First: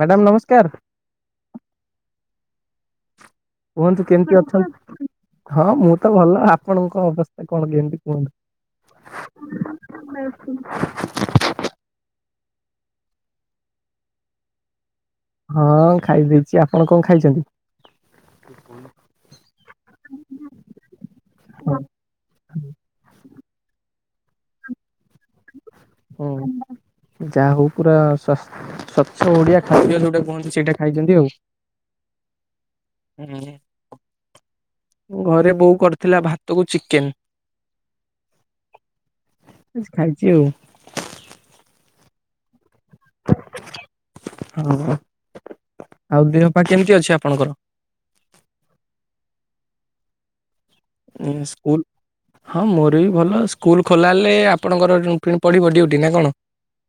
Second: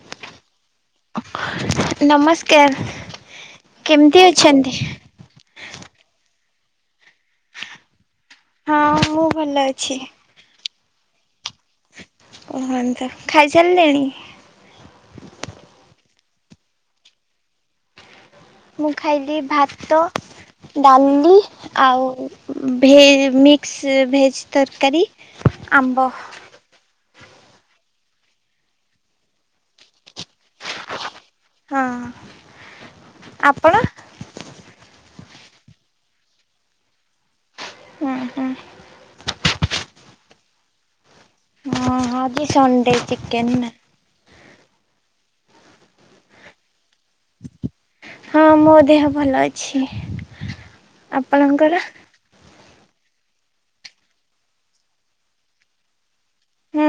Madam ନମସ୍କାର ନମସ୍କାର କେମିତି ଅଛନ୍ତି? ହଁ ମୁଁ ତ ଭଲ ଆପଣଙ୍କ ଅବସ୍ଥା କଣ କେତି ହଁ ମୁଁ ଭଲ ଅଛି [unintelligible] ଖାଇ ସାରିଲେଣି? ହଁ ଖାଇ ଦେଇଚି ଆପଣ କଣ ଖାଇଚନ୍ତି? ମୁଁ ଖାଇଲି ଭାତ ଡାଲି ଆଉ ଭେ ମିକ୍ସ ଭେଜ୍ ତରକାରୀ ଆମ୍ବ ହୁଁ। ଯାହା ହଉ ପୁରା ସ ସ୍ଵଚ୍ଛ ଓଡ଼ିଆ ଖାଦ୍ୟ ଯୋଉଟା କୁହନ୍ତି ସେଇଟା ଖାଇଚନ୍ତି ଆଉ ହଁ ଆପଣ? ଘରେ ବୋଉ କରିଥିଲା ଭାତକୁ ଚିକେନ ହୁଁ ହୁଁ। ଖାଇଚି ଆଉ ହଁ ହଁ ଆଜି ସ ଡେ ଚିକେନ୍ ନା ହଁ। ଆଉ ଦେହ ପା କେମିତି ଅଛି? ଆପଣଙ୍କର ହଁ ମୋ ଦେହ ଭଲ ଅ ଛି। ସ୍କୁଲ? ଆପଣଙ୍କର ହଁ ମୋର ବି ଭଲ ସ୍କୁଲ ଖୋଲା ହେଲେ ଆପଣଙ୍କର ପୁଣି ପଡ଼ିବ ଡିଉଟି ନା କଣ? ହୁଁ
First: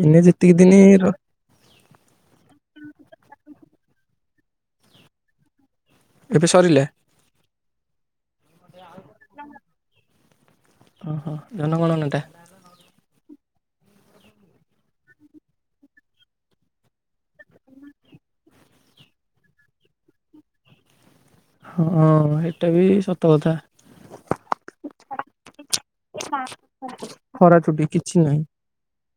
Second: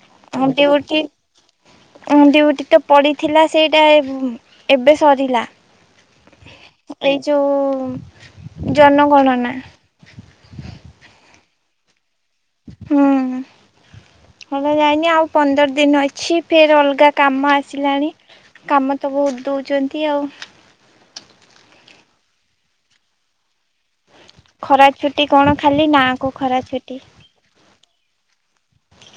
ଏଇନେ ହଁ ଯେତିକି ଦିନ ଡ୍ୟୁଟି ଡ୍ୟୁଟି ତ ପଡ଼ିଥିଲା ସେଇ ଟା ଏ ଏବେ ସରିଲା ଏବେ ସରିଲା ଏଇ ଯୋଉ ଜନଗଣନା। ହଁ ହଁ ଜନ ଗଣନାଟା। ହୁଁ ହେଲା ଯାଇନି ଆଉ ପନ୍ଦର ଦିନ ଅଛି ଫେର ଅଲଗା କାମ ଆସିଲାଣି କାମ ତ ବହୁତ ଦଉଚନ୍ତି ଆଉ। ହଁ ଏଇଟା ବି ସତ କଥା। ଖରା ଛୁଟି କଣ? ଖାଲି ନାଁକୁ ଖରା ଛୁଟି। ଖରା ଛୁଟି କିଛି ନାହିଁ।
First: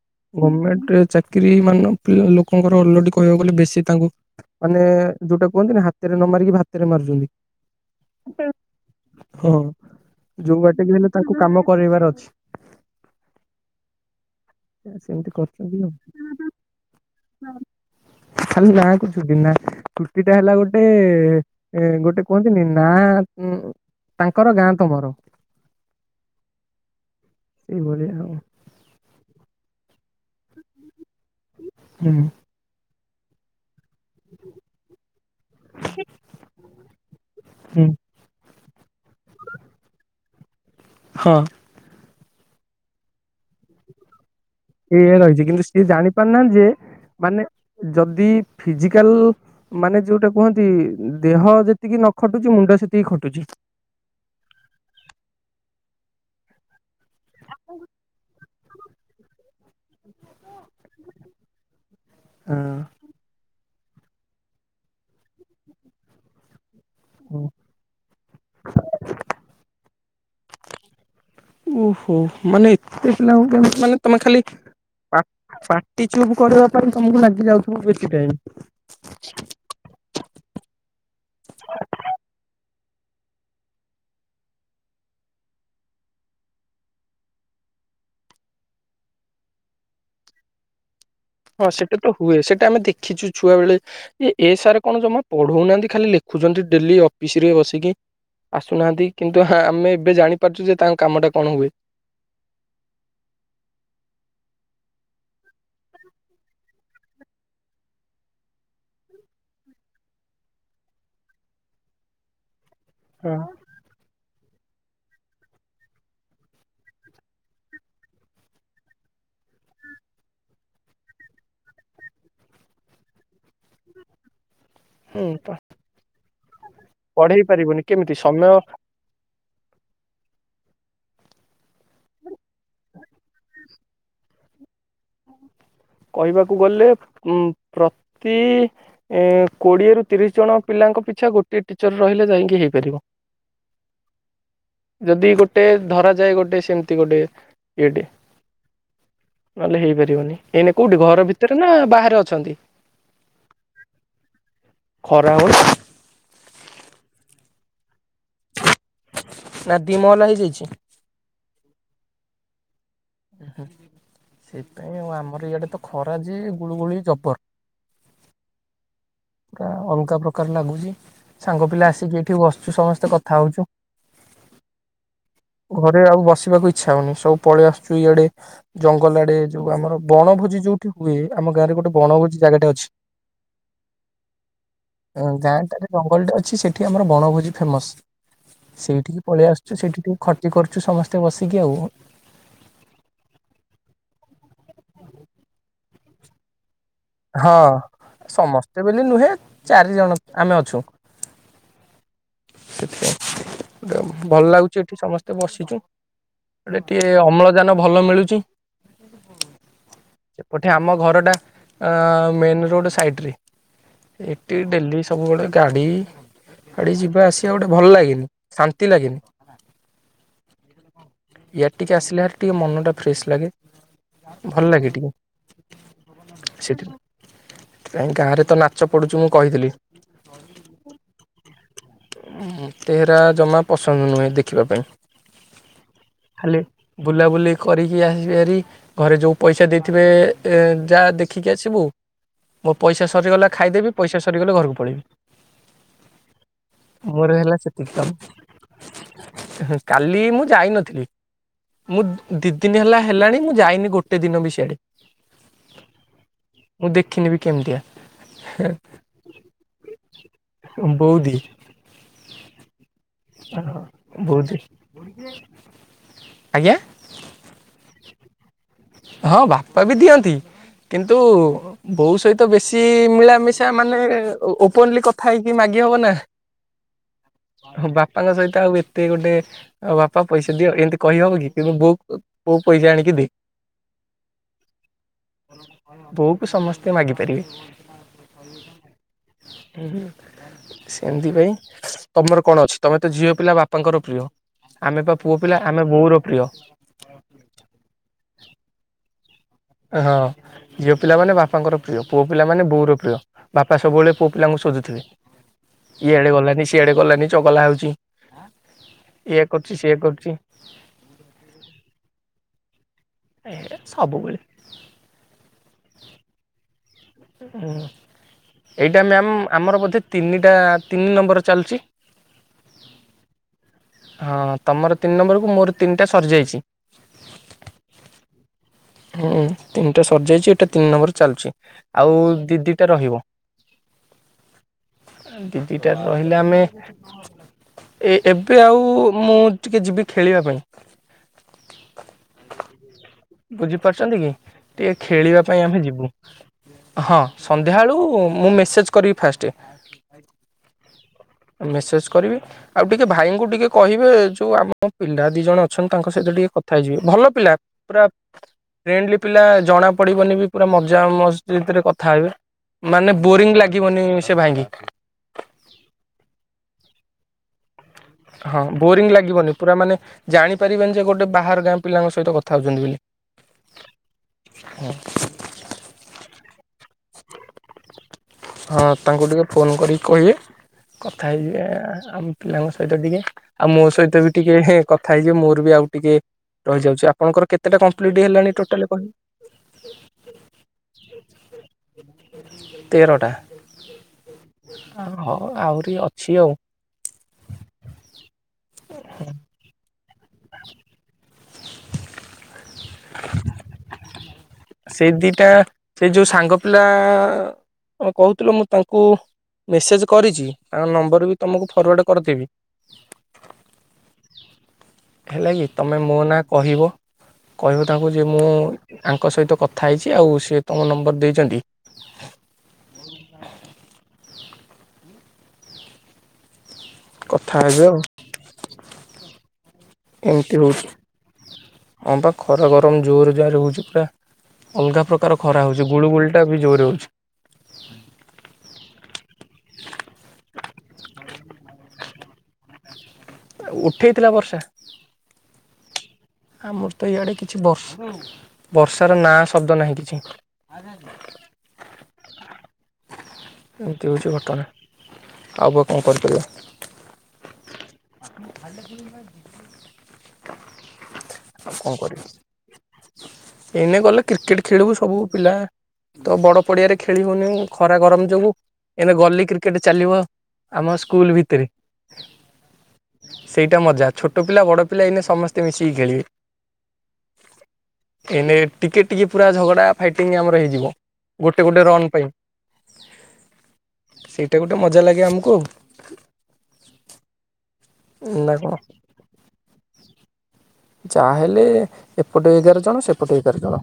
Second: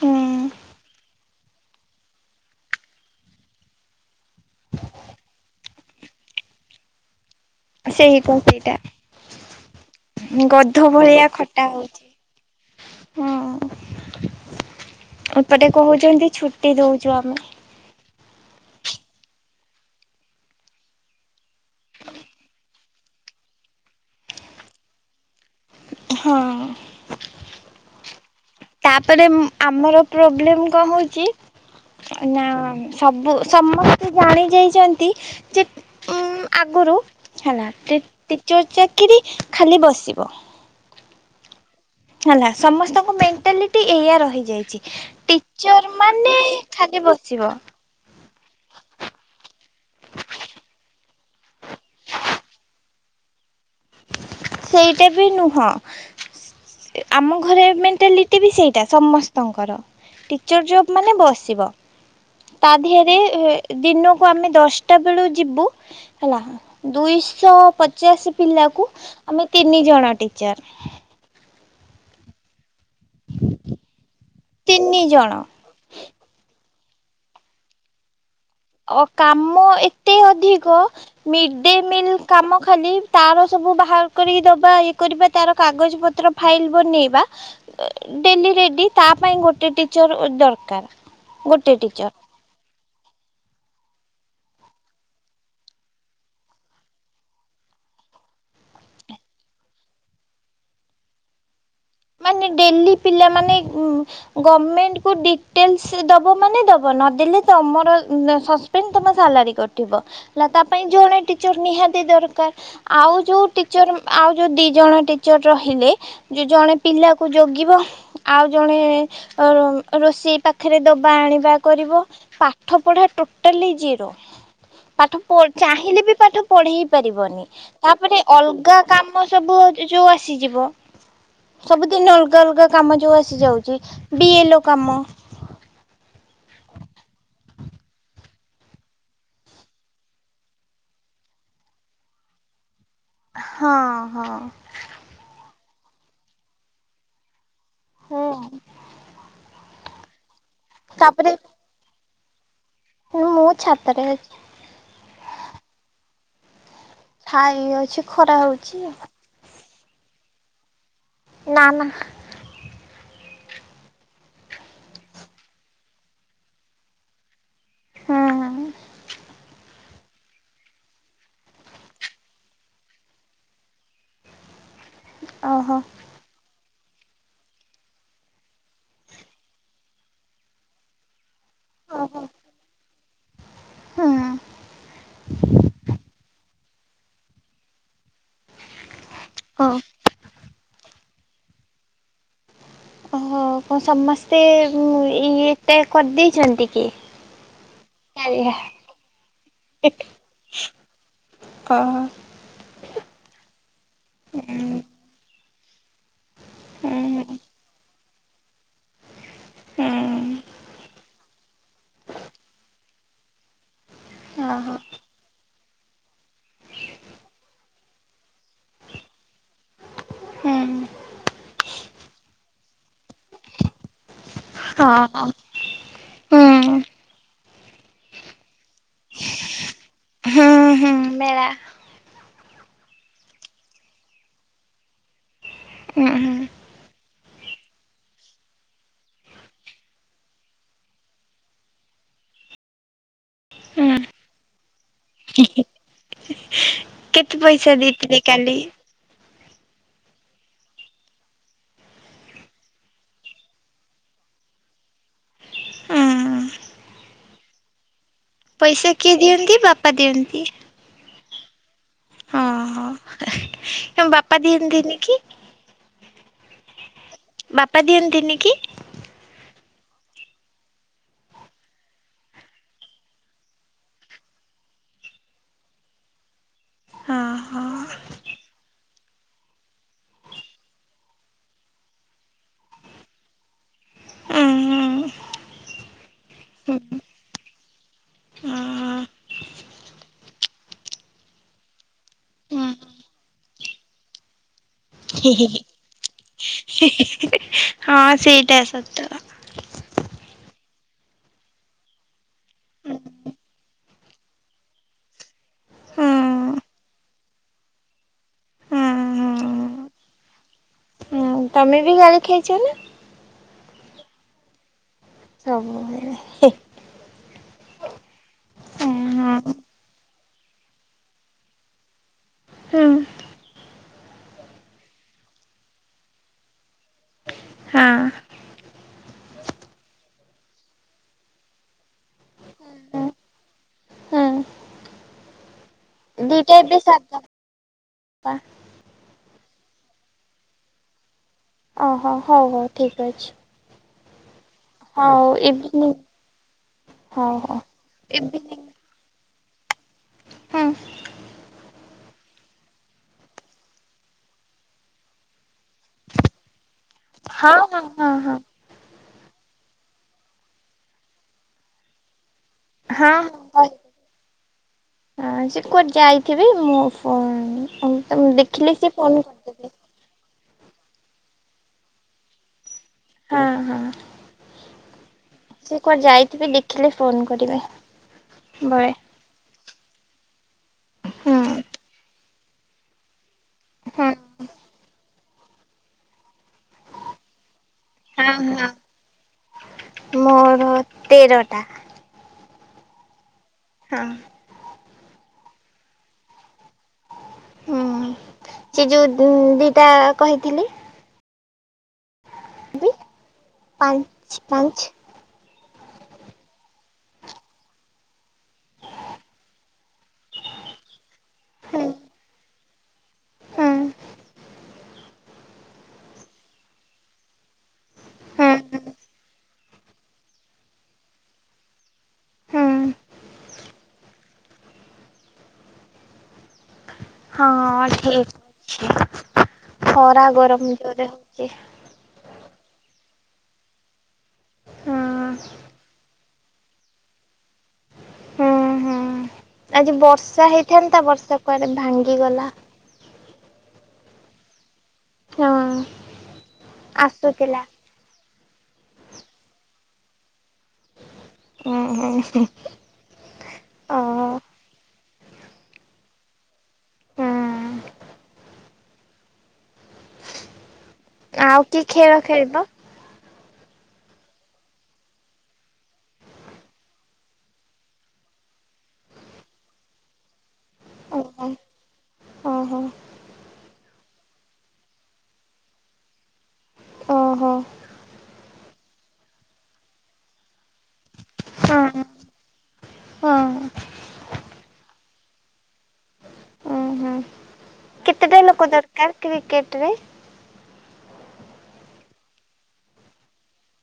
ହୁଁ ଗର୍ମେଟ୍ ଚା କ୍ରି ମାନ ପ୍ରିୟ ଲୋକଙ୍କର ଅଲରେଡି କହିବାକୁ ଗଲେ ବେଶୀ ତାଙ୍କୁ ମାନେ ଯୋଉଟା କୁହନ୍ତି ନି ହାତରେ ନ ମାରିକି ଭାତରେ ମାରୁଚନ୍ତି। ସେଇ କ [unintelligible] ଟା ହଁ ଯୋଉ ଗଧ ବାଟକି ହେଲେ ଭଳିଆ ତାଙ୍କୁ କାମ ଖଟା। କରେଇବାର ଉଚି ଅଛି। ସେମିତି ହଁ ଏପଟେ କରୁଛନ୍ତି ଆଉ କହୁଚନ୍ତି ଛୁଟି ଦଉଚୁ ଆମେ। ଖାଲି ନା କୁ ଛୁଟି ନା ଛୁଟି ଟା ହେଲା ଗୋଟେ ଗୋଟେ କୁହନ୍ତିନି ନା ତାଙ୍କର ଗାଁ ତମର। ହଁ। ସେଇ ଭାଳିଆ ଆଉ। ତାପରେ ଆମର ପ୍ରୋବ୍ଲେମ କଣ ହଉ ଚି ହୁଁ ନା ସବୁ ସମ ସେ ଜାଣି ଯାଇଚନ୍ତି ଯେ ଉଁ ଆଗୁରୁ ହେଲା ହୁଁ ତି ତି ଚୋଉ ଚାକିରି ଖାଲି ବସିବ। ହଁ। ହେଲା ସମସ୍ତଙ୍କ ମେଣ୍ଟାଲିଟି ଏଇଆ ରହି ଏଇଆ ରହିଚି କିନ୍ତୁ ସିଏ ଜାଣିପାରୁନାହାନ୍ତି ଯେ ଖାଲି ମାନେ ବସିବ ଯଦି ଫିଜିକାଲ ମାନେ ଯୋଉଟା କୁହନ୍ତି ଦେହ ଯେତିକି ନ ଖଟୁଚି ମୁଣ୍ଡ ସେତିକି ଖଟୁଚି। ସେଇଟା ବି ନୁହଁ। ଆମ ଘରେ ମେଣ୍ଟାଲିଟି ବି ସେଇଟା ସମସ୍ତଙ୍କର ଟିଚର୍ ଜବ୍ ମାନେ ବସିବ ତା ଦିହରେ ଏ ଦିନକୁ ଆମେ ଦଶଟା ବେଳୁ ଯିବୁ ହେଲା ଦୁଇଶହ ପଚାଶ ପିଲାକୁ ଆମେ ତିନି ଜଣ ଟିଚର୍। ଓହୋ ମାନେ ତେ ପିଲାଙ୍କୁ କେମିତି ମାନେ ତମେ ଖାଲି ତିନି ପା ଜଣ ପାଟି ଚୁପ୍ କରିବା କରି ତମୁକୁ ଲାଗି ଯାଉଥୁବ ବେଶୀ ଟାଇମ୍। ଅ କାମ ଏ ଏତେ ଅଧିକ ମିଡେ ମିଲ କାମ ଖାଲି ତାର ସବୁ ବାହାର କରିକି ଦବା ଏ କରିବା ତାର କାଗଜ ପତ୍ର ଫାଇଲ ବନେଇବା ଡେଲି ରେଡି ତା ପାଇଁ ଗୋଟେ ଟିଚର ଦରକାର। ହଁ ଗୋଟେ ସେଟା ଟିଚର ତ ହୁଏ। ସେଟା ଆମେ ଦେଖିଚୁ ଛୁଆ ବେଳେ ଏ ଏ ସାର୍ କଣ ଜମା ପଢ଼ଉନାହାନ୍ତି ଖାଲି ଲେଖୁଚନ୍ତି ଡେଲି ଅପିସ୍ ରେ ବସିକି ଆସୁନାହାନ୍ତି କିନ୍ତୁ ଆ ଆମେ ଏବେ ଜାଣିପାରୁଚୁ ଯେ ତାଙ୍କ କାମଟା କଣ ହୁଏ। ମାନେ ଡେଲି ପିଲାମାନେ ଉଁ ଗୋମେଣ୍ଟ୍ କୁ ଡିଟେଲ୍ସ ଦବ ମାନେ ଦବ। ନଦେଲେ ତମର ଅ ସସପେଣ୍ଡ ତମର ସାଲାରି କଟିବ ଲା ତା ପାଇଁ ଜଣେ ଟିଚର ନିହାତି ଦରକାର। ଆଉ ହଁ। ଯୋଉ ଟିଚର ଆଉ ଯୋଉ ଦି ଜଣ ଟିଚର ରହିଲେ ଯୋଉ ଜଣେ ପିଲାକୁ ଜଗିବ। ଆଉ ଜଣେ ଅ ରୋଷେଇ ପାଖରେ ଡବା ଆଣିବା କରିବ। ପାଠ ପଢା ଟୋଟାଲି ଜିରୋ। ପାଠ ହୁଁ ପ ଚାହିଁଲେ ବି ପାଠ ପଢେଇ ପାରିବନି। ପଢେଇ ପାରିବୁନି କେମିତି ତାପରେ ସମୟ ଅଲଗା କାମ ସବୁ ଅ ଯୋଉ ଆସିଯିବ ସବୁଦିନି ଅଲଗା ଅଲଗା କାମ ଯୋଉ ଆସିଯାଉଚି ବି ଏଲ୍ ଓ କାମ କହିବାକୁ ଗଲେ ଉଁ ପ୍ରତି ଇ କୋଡ଼ିଏରୁ ତିରିଶ ଜଣ ପିଲାଙ୍କ ପିଛା ଗୋଟିଏ ଟିଚର୍ ରହିଲେ ଯାଇଁକି ହେଇପାରିବ। ହଁ ହଁ। ଟେ ଧରାଯାଏ ଗୋଟେ ସେମତି ଗୋଟେ ଏଡ଼ି ହୁଁ ନଲେ ହୋଇଇପାରିବନି। ଏଇନେ କୋଉଠି ଘର ଭିତରେ ନାଁ ବାହାରେ ଅ ଛନ୍ତି ନୁ ମୁଁ ଛାତରେ ଅଛି। ଖରା ହଉନି ଛାଇ ଅଛି ଖରା ହୋଉଚି। ନାଁ ଦି ମହଲା ହେଇଯାଇଚି। ନାଁ ନାଁ। ହୁଁ ସେଇଥିପାଇଁ ଆଉ ଆମର ଇଆଉଡେ ତ ଖରା ଯେ ଗୁଳୁଗୁଳି ଜବର। ହୁଁ। ଆ, ଅଲଗା ପ୍ରକାର ଲାଗୁଚି, ସାଙ୍ଗ ପିଲା ଆସିକି ଏଇଠି ବସୁଛୁ ସମସ୍ତେ କଥା ହଉଛୁ। ଓହୋ ଘରେ ଆଉ ବସିବାକୁ ଇ ଚ୍ଛା ହଉନି ସବୁ ପଳେଇ ଆସୁଚୁ ଇଆଡେ, ଜଙ୍ଗଲ ଆଡେ ଯୋଉ ଆମର ବଣଭୋଜି ଯୋଉଠି ହୁଏ। ଆମ ଗାଁରେ ଗୋଟେ ଓହୋ ବଣଭୋଜି ଜାଗାଟା ଅଛି। ହୁଁ ଅଁ, ଗାଁ ଟାରେ ଜଙ୍ଗଲଟେ ଅଛି ସେ ଏଠି ଆମର ବଣଭୋଜି ଫେମସ୍। ସେଇଠିକି ପଳେଇ ହଁ। ଆସୁଛୁ, ସେଇଠି ଟିକେ ଅଛୁ ସମସ୍ତେ ବସିକି ଆଉ। ଓହୋ କଣ ସମସ୍ତେ ଉଁ, ଏଇ ଏଇଟା କରିଦେଇଛନ୍ତି କି? ହଁ କାଳିଆ ସମସ୍ତେ ବୋଲି ନୁହେଁ ଚାରି ଜଣ ଆମେ ଅଛୁ ଓହୋ ସେଥି ପାଇଁ ଗୋଟେ ଭଲ ହୁଁ ଲାଗୁଚି ଏଠି ସମସ୍ତେ ବସି ସେଟି ଏଠି ଟିକେ ହୁଁ ଅମ୍ଳଜାନ ଭଲ ମିଳୁ ଚି ହୁଁ ସେପଟେ ଆମ ଘର ଟା ଅଁ, ମେନ୍ ରୋଡ୍ ସାଇଡ୍ ରେ। ଏଟି ଓହୋ ଡେଲି ସବୁବେଳେ ଗାଡି ଗାଡି ଯିବା ଆସିବା ଗୋଟେ ଭଲ ଲାଗେନି। ଶାନ୍ତି ଲାଗେନି ହୁଁ ଏଟି କେ ଆସିଲେନା ଟିକେ ମନ ଟା ଫ୍ରେଶ୍ ଲାଗେ। ଭଲ ଲାଗେ ଟିକେ। ହଁ ହୁଁ ସେଠିରେ କାଇଁ ଗାଁରେ ତ ନା ଛ ପଢୁଛୁ ମୁଁ କହିଥିଲି। ହୁଁ ହୁଁ ମେଳା ଉଁ, ମୋତେ ହେରା ଜମା ପସନ୍ଦ ନୁହେଁ ଦେଖିବା ପାଇଁ। ଉଁ, ହଁ। ଖାଲି ବୁଲାବୁଲି କରିକି ଆସିବି ଭାରି, ଘରେ ଯୋଉ ପଇସା ଦେଇଥିବେ ଏ-ଯା ଦେ ଖିକି ଆସିବୁ ମୋ ପଇସା ସ ସରିଗଲା ଖାଇଦେବି ପଇସା ସରିଗଲେ ଘରକୁ ପଳେଇବି ମୋର କେତେ ହେଲା ପଇସା ସେତିକି କାମ। ଦେଇଥିଲେ କାଲି? କାଲି ମୁଁ ଯାଇନଥିଲି ମୁଁ ଦି ଦିନ ହେଲା ହେଲାଣି ମୁଁ ଯାଇନି ଗୋଟେ ଦିନ ବି ସିଆଡେ। ହୁଁ ମୁଁ ଦେଖିନି ବି କେମିତିଆ। ପଇସା କିଏ ଦିଅନ୍ତି? ବାପା ଦିଅନ୍ତି। ବଉଦି ହଁ, ହଁ ତୋମ ବାପା ବଉଦି ଦିଅନ୍ତିନି କି? ଆଜ୍ଞା। ବାପା ଦିଅନ୍ତିନି କି? ହଁ ବାପା ବି ଦିଅନ୍ତି। କିନ୍ତୁ ବୋଉ ସହିତ ବେଶୀ ମିଳାମିଶା ମାନେ ଓପନଲି କଥା ହେଇକି ମାଗି ହବ ନା [inaudible] ହଁ ହଁ ତି ଗୋଟେ ବାପା ପଇସା ଦିଅ ଏମିତି କହିହବ କି କିୁ ବୋଉ ବୋଉ ପଇସା ଆଣିକି ଦେ ଉଁ ବୋଉକୁ ହୁଁ ସମସ୍ତେ ମାଗିପାରିବେ। ସେମଥି ପାଇଁ ତମର କଣ ହୁଁ ଅଛି ତମେ ତ ଝିଅ ପିଲା ବାପାଙ୍କର ପ୍ରିୟ ଆମେ ବା ପୁଅ ପିଲା ଆମେ ବୋଉର ପ୍ରିୟ ହଁ ସେଇଟା ସତ ହଁ ଝିଅ ପିଲାମାନେେ ବାପାଙ୍କର ପ୍ରିୟ ପୁଅ ପିଲା ମାନେ ବୋଉର ପ୍ରିୟ ବାପା ସବୁବେଳେ ପୁଅ ପିଲାଙ୍କୁ ଶୋଧୁଥିବେ। ହୁଁ ଇଏ ଆଡେ ଗଲାନି ସିଆଡେ ଗଲାନି ଚଗଲା ହଉଛି ହୁଁ ଇଏ କରୁଛି ସିଏ କରୁଛି। ହୁଁ ତମେ ବି ଗାଲି ଖାଇଛ ନା। ଏ ସବୁବେଳେ ହବ। ହୁଁ ହୁଁ ହଁ। ଏଇଟାମ ଆମର ବୋଧେ ତିନିଟା ତିନି ନମ୍ବର ଚାଲିଛି। ହଁ। ହଁ ତମର ତିନି ନମ୍ବର କୁ ମୋର ତିନିଟା ସରିଯାଇଛି। ହୁଁ ତିନଟା ସଯାଇଛି ଏଇଟା ତିନି ନମ୍ବର ଚାଲିଛି। ଆଉ ଦିଦିଟା ରହିବ ଦିଦିଟା ରହିଲେ ଦିଟା ଆମେ ଏବେ ସାରିଦବା ଏ ଏବେ ଆଉ ମୁଁ ଟିକେ ଯିବି ଖେଳିବା ପାଇଁ। ଓହୋ ହଉ ହଉ ଠିକ ଅଛି। କରିଛନ୍ତି କି ଟିକେ ହଉ ଖେଳିବା ପାଇଁ ଆମେ ଇଭିନିଂ ଯିବୁ। ହଁ ହଉ ହଉ ସନ୍ଧ୍ୟା ବଳୁ ମୁଁ ଇଭିନିଂ ମେସେଜ କରିବ। ଫାଷ୍ଟ୍ ହଁ ମେ ସ କରିବେ ଆଉ ଟିକେ ଭାଇଙ୍କୁ ଟିକେ କହିବେ ଯୋଉ ଆମ ପିଲା ଦି ଜଣ ଅଛନ୍ତି ତାଙ୍କ ସହିତ ଟିକେଥା ବ ଭଲ ପିଲା ହଁ ହଁ ପୁର ହଁ ହଁ ପିଲା ଜଣା ପଡ଼ିବନି ବି ପୁରା ମଜା ମ। ଭିତରେ କଥା ହେଇବେ। ହଁ ହଁ ହ ସେ କୁ ଯାଇଥିବି ମୁଁ ପରେ। ହଁ ବୋରିଂ ଲାଗିବନି ପୁରା ମାନେ ଜାଣି ପାରିବନି ଯେ ଗୋଟେ ବାହାର ଗାଁ ପିଲାଙ୍କ ସହିତ କଥା ହେଉ ବୋଲି। ହଁ ହଁ ସେ କୁଆଡ ଯାଇଥିବେ ଦେଖ। ବଳେ ହଁ ତାଙ୍କୁ ଟିକେ ଫୋନ କରିକି କହିବେ କଥା ହୁଁ ହୁଁ। ହେଇଯିବ ଆମ ପିଲାଙ୍କ ସହିତ ଟିକେ। ଆଉ ମୋ ସହିତ ବି ହଁ ଟିକେ କଥା ହେଇଯ ମୋ ଆଉ ଟିକେ ରହିଯାଉଛି ଆପଣଙ୍କର କେତେ ଟା କ ପ୍ଲିଡ଼ି ହେଲାଣି ହଁ ଟୋଟାଲି କ [inaudible] ମୋର ତେରଟା। ତେରଟା। ହଁ ହଉ ଆହୁରି ଅଛି ଆଉ। ହୁଁ ସେ ଯୋଉ ଦିଟା। କହିଥିଲି। ପାଞ୍ଚ ପାଞ୍ଚ। ସେ ଯେଉ ସାଙ୍ଗ ପିଲା କଣ କହୁଥିଲ ମୁଁ ତାଙ୍କୁ ମେସେଜ କରିଛି ତାଙ୍କ ନମ୍ବର ବି। ତମକୁ ହୁଁ ଫରୱାର୍ଡ କରିଦେବି। [inaudible] ହୁଁ। ହେ ଲାଗି ତମେ। [inaudible] ହୁଁ ହୁଁ ହଁ କଥା ହେବେ ଆଉ ଅଠର। ଖରା ଏମିତି ଗରମ ହଉଛି ଜୋରେ ହଉଛି। ହଁ ବା ଖରା ଗରମ ଜୋର ଜୋରେ ହେଉଛି ପୁରା ଅଲଗା ହଁ ପ୍ରକାର ଖରା ହେଉଛି ଗୁଳୁ ଗୁଳିଟା ବି ଜୋର ହେଉଛି। [inaudible] ହୁଁ ହୁଁ ଆଜି ବର୍ଷା ହେଇଥାନ୍ତା ବର୍ଷା କୁଆଡେ ଭାଙ୍ଗିଗଲା। ଉଠେଇଥିଲା ବର୍ଷା। ହଁ। ଆମର ତ ଇଆଡ଼େ ଆସୁଥିଲା। କିଛି ବର୍ଷ ଆଉ। ବର୍ଷାର ନାଁ ଶବ୍ଦ ନାହିଁ କିଛି। ହୁଁ ହୁଁ [inaudible] ହ ଓ। ଏମିତି ହଉଛି ଘଟଣା ଆଉ ଅବା କଣ କରିପାରିବା। ହୁଁ [inaudible] ଆଉ କିଏ ଖେଳ ଖେଳିବ। ଏନେ ଗଲେ କ୍ରିକେଟ ଖେଳିବୁ ସବୁ ପିଲା ତ ବଡ଼ ପଡ଼ିଆରେ ଖେଳିବୁନି ଖରା ଗରମ ଯୋଗୁଁ ଏନେ ଗଲି କ୍ରିକେଟ ଚାଲିବ ଆମ ସ୍କୁଲ ଓହୋ ଭିତରେ। ଓହୋ। ସେଇଟା ମଜା ଛୋଟ ପିଲା ବଡ଼ ପିଲା ଏଇନେ ସମସ୍ତେ ମିଶିକି ଖେଳିବେ। ଓହୋ। ଏନେ ଟିକେ ଟିକେ ପୁରା ଝଗଡ଼ା ଫାଇଟିଙ୍ଗ ଆମର ହେଇଯିବ ଗୋଟେ ହଁ ଗୋଟେ ରନ୍ ହଁ। ପାଇଁ ସେଇଟା ଗୋଟେ ମଜା ଲାଗେ ଆମକୁ ଆଉ। କେତେ ନା ଲୋକ କଣ ଦରକାର କ୍ରିକେଟ ରେ। ଯାହାହେଲେ ଏପଟେ ଏଗାର ଜଣ ସେପଟେ ଏଗାର ଜଣ।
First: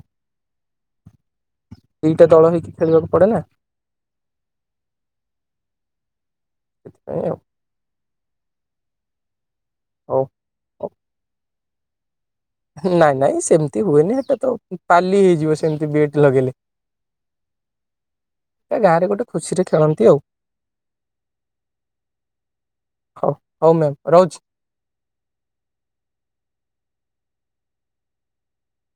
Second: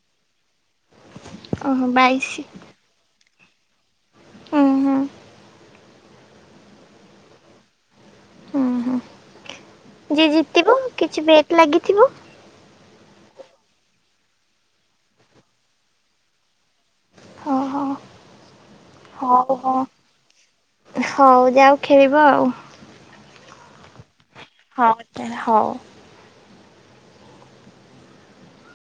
ଓହୋ ଦିଟା ବାଇଶି ଦଳ ହେଇକି ଖେଳିବାକୁ ପଡେ ନା। ଉଁ ହୁଁ ସେଥିପାଇ ଆଉ। [inaudible] ଉଁ ହୁଁ ଯିଏ ଜିତିବ ହଉ। କିଛି ବି ଲାଗିଥିବ। ନାଇଁ ନାଇଁ ସେମିତି ହୁଏନି ସେଟା ତ ପାଲି ହେଇଯିବ ସେମିତି ବିଏଟ ଲଗେଇଲେ। ଓହୋ ଗୋଟେ ହଉ ଖୁସିରେ ଖେଳନ୍ତି ଆଉ। ହଉ ହଉ ଯାଉ ଖେଳିବ ଆଉ। ହଉ ହଉ ମ୍ୟାମ୍ ରହୁଛି। ହଉ ହଉ।